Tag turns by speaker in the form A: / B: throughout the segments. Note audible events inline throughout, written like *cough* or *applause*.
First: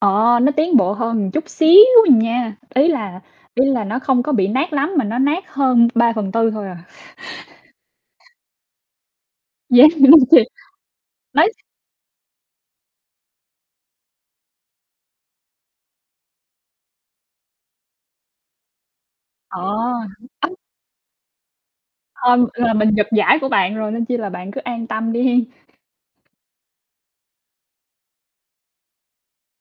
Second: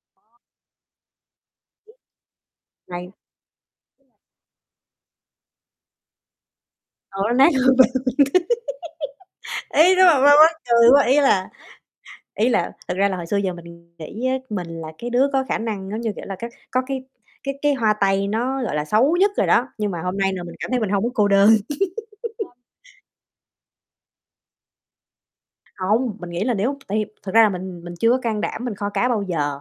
A: Ờ, nó tiến bộ hơn một chút xíu à nha, ý
B: Này
A: là ý là nó không có bị nát lắm mà nó nát hơn 3/4 thôi à.
B: Ờ, nó nát hơn
A: *chuckles*
B: *unintelligible* *laughs*
A: Dán,
B: Ý nó
A: đúng
B: là
A: hông
B: ma
A: chị?
B: mắc cười quá, ý là
A: Đấy
B: ý là thực ra là hồi xưa giờ mình nghĩ á, mình là cái đứa có khả năng, giống như kiểu là, các có cái cái cái hoa tay nó, gọi là, xấu nhất rồi
A: Ờ.
B: đó., nhưng mà hôm nay là mình cảm thấy mình hông có cô đơn.
A: Hông,
B: *laughs*
A: là mình giật giải của bạn rồi, nên chi là bạn cứ an tâm đi hén.
B: Hông, mình nghĩ là nếu tại vì thật ra là mình mình chưa có can đảm mình kho cá bao giờ,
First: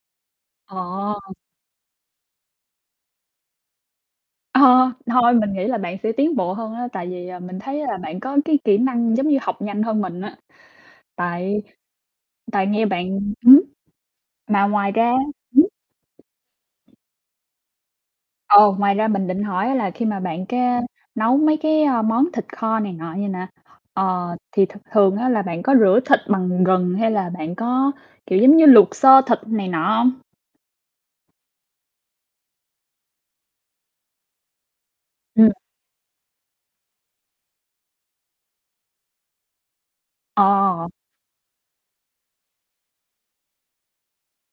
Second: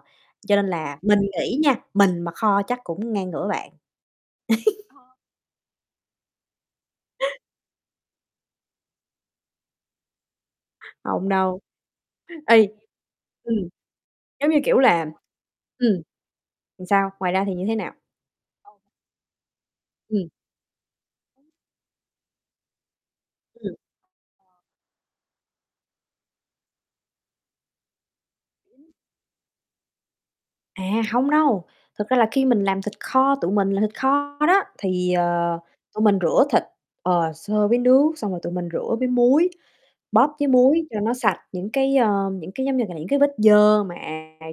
B: cho nên là mình
A: Ờ.
B: nghĩ nha, mình mà kho chắc cũng ngang ngửa bạn.
A: Ờ,
B: *laughs*
A: thôi mình nghĩ là bạn sẽ tiến bộ hơn á, tại vì, ờ, mình thấy là bạn có cái kỹ năng giống như học nhanh hơn mình á.
B: Hông đâu,
A: Tại tại
B: ây
A: nghe bạn ừm
B: ừm,
A: hứm,
B: giống như
A: mà
B: kiểu
A: ngoài
B: là
A: ra hửm?
B: ừm, thì sao? Ngoài ra thì như thế nào?
A: Ờ, ngoài ra mình định hỏi á là khi mà
B: Ừm.
A: bạn cái nấu mấy cái, ơ, món thịt kho này nọ vầy nè,
B: Ừm.
A: ờ, thì th thường á, là bạn có rửa thịt bằng gừng hay là bạn có, kiểu, giống như luộc sơ thịt này nọ hông?
B: À, hông đâu. Thực ra là khi mình làm thịt kho, tụi mình làm thịt kho đó, thì,
A: Ừm.
B: ờ, tụi mình rửa thịt, ờ, sơ với nước, xong rồi tụi mình rửa với muối, bóp với muối
A: Ờ.
B: cho nó sạch những cái, ơ những cái giống như là những cái vết dơ mà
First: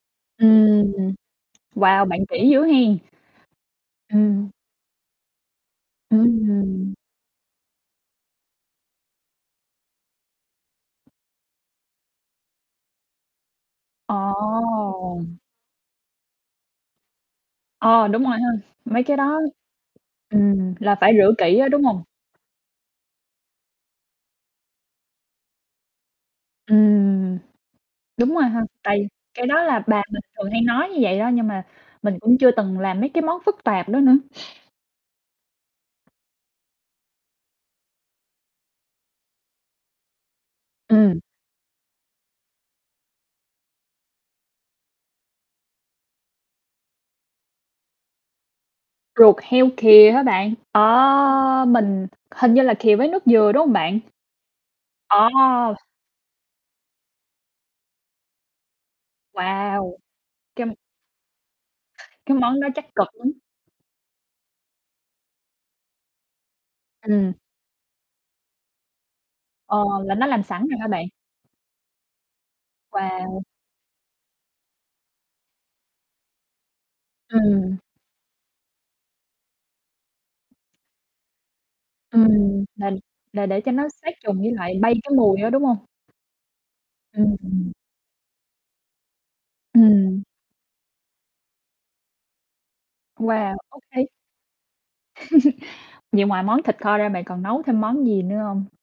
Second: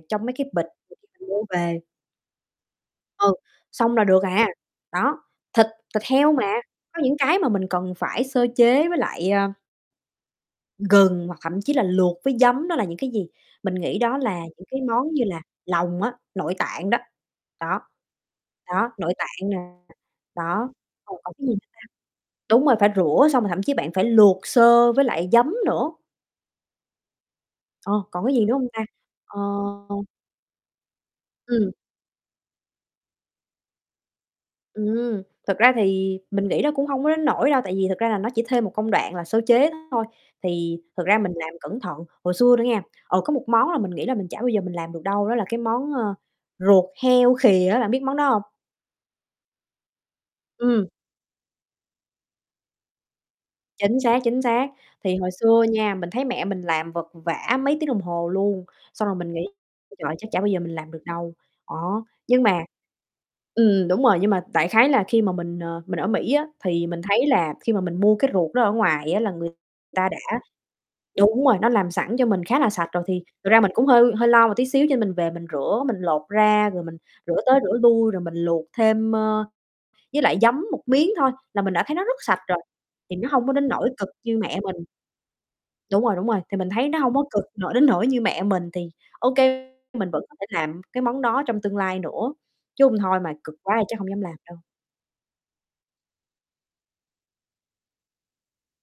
B: trong mấy cái bịch
A: Ừm.
B: *unintelligible* mua về.
A: Wow, bạn kỹ dữ hén.
B: Ừ, xong là được à,
A: Ừm.
B: đó. Thịt thịt heo mà,
A: Ừm.
B: có những cái mà mình cần phải sơ chế với lại, à gừng hoặc thậm chí là luộc với giấm, đó là những cái gì? Mình nghĩ đó là những cái món
A: Ồ.
B: như là lòng á, nội tạng đó, đó,
A: Ờ, đúng rồi ha,
B: đó,
A: mấy
B: nội
A: cái đó
B: tạng nè, đó.
A: ừm, là phải
B: Còn
A: rửa
B: còn cái gì
A: kỹ
B: nữa
A: á,
B: ta?
A: đúng hông?
B: Đúng rồi, phải rửa xong rồi thậm chí bạn phải luộc sơ với lại giấm nữa.
A: Ừm,
B: Ờ, còn
A: đúng
B: cái
A: rồi
B: gì nữa
A: ha.
B: hông ta?
A: Tại vì
B: Ờ
A: cái đó là bà mình thường hay nói như vậy đó, nhưng mà
B: Ừm.
A: mình cũng chưa từng làm mấy cái món phức tạp đó nữa.
B: Ừm, thực ra thì mình nghĩ nó cũng hông có đến nỗi đâu tại vì thật ra là nó chỉ thêm một công đoạn là sơ chế thôi, thì thật ra
A: Ừm.
B: mình làm cẩn thận. Hồi xưa nữa nghe, ờ, có một món là mình nghĩ là mình chả bao giờ mình làm được đâu, đó là cái món, ơ, ruột heo khìa á, bạn biết món đó hông?
A: Ruột heo khìa hả bạn? Ờ,
B: Ừm.
A: mình hình như là khìa với nước dừa, đúng hông bạn?
B: Chính xác, chính xác. Thì
A: Ờ.
B: hồi xưa nha, mình thấy mẹ mình làm vật vã mấy tiếng đồng hồ luôn, xong rồi mình nghĩ: "Trời ơi,
A: Wow!
B: trời ơi, chắc chả bao giờ
A: Cái m
B: mình làm được đâu", đó.
A: Cái
B: Nhưng
A: món
B: mà
A: đó chắc cực lắm.
B: ừm, đúng rồi, nhưng mà đại khái là khi mà mình, ờ, mình ở Mỹ á, thì mình thấy
A: Ừm.
B: là khi mà mình mua cái ruột đó ở ngoài á, là người
A: Ờ,
B: ta
A: là nó
B: đã
A: làm sẵn rồi hả bạn?
B: đúng rồi, nó làm sẵn cho mình khá là sạch rồi. Thì
A: Wow.
B: thực ra mình cũng hơi hơi lo một tí xíu, cho nên mình về mình rửa, mình lột ra rồi mình rửa tới
A: Ừm.
B: rửa lui, rồi mình luộc thêm, ơ, với lại giấm một miếng thôi là mình đã thấy nó rất sạch rồi.
A: Ừm, là
B: Thì nó
A: là
B: hông có
A: để
B: đến
A: cho nó
B: nỗi cực
A: sát trùng
B: như
A: với
B: mẹ
A: lại
B: mình.
A: bay cái mùi á, đúng hông?
B: Đúng rồi, đúng rồi, thì mình thấy nó hông có cực
A: Ừm.
B: nỗi đến nỗi như mẹ mình, thì OK, mình
A: Ừm.
B: vẫn có thể làm cái món đó trong tương lai nữa, chứ hông thôi mà
A: Wow,
B: cực quá thì chắc hông
A: OK.
B: dám làm đâu.
A: *chuckles* Vậy ngoài món thịt kho ra, bạn còn nấu thêm món gì nữa hông?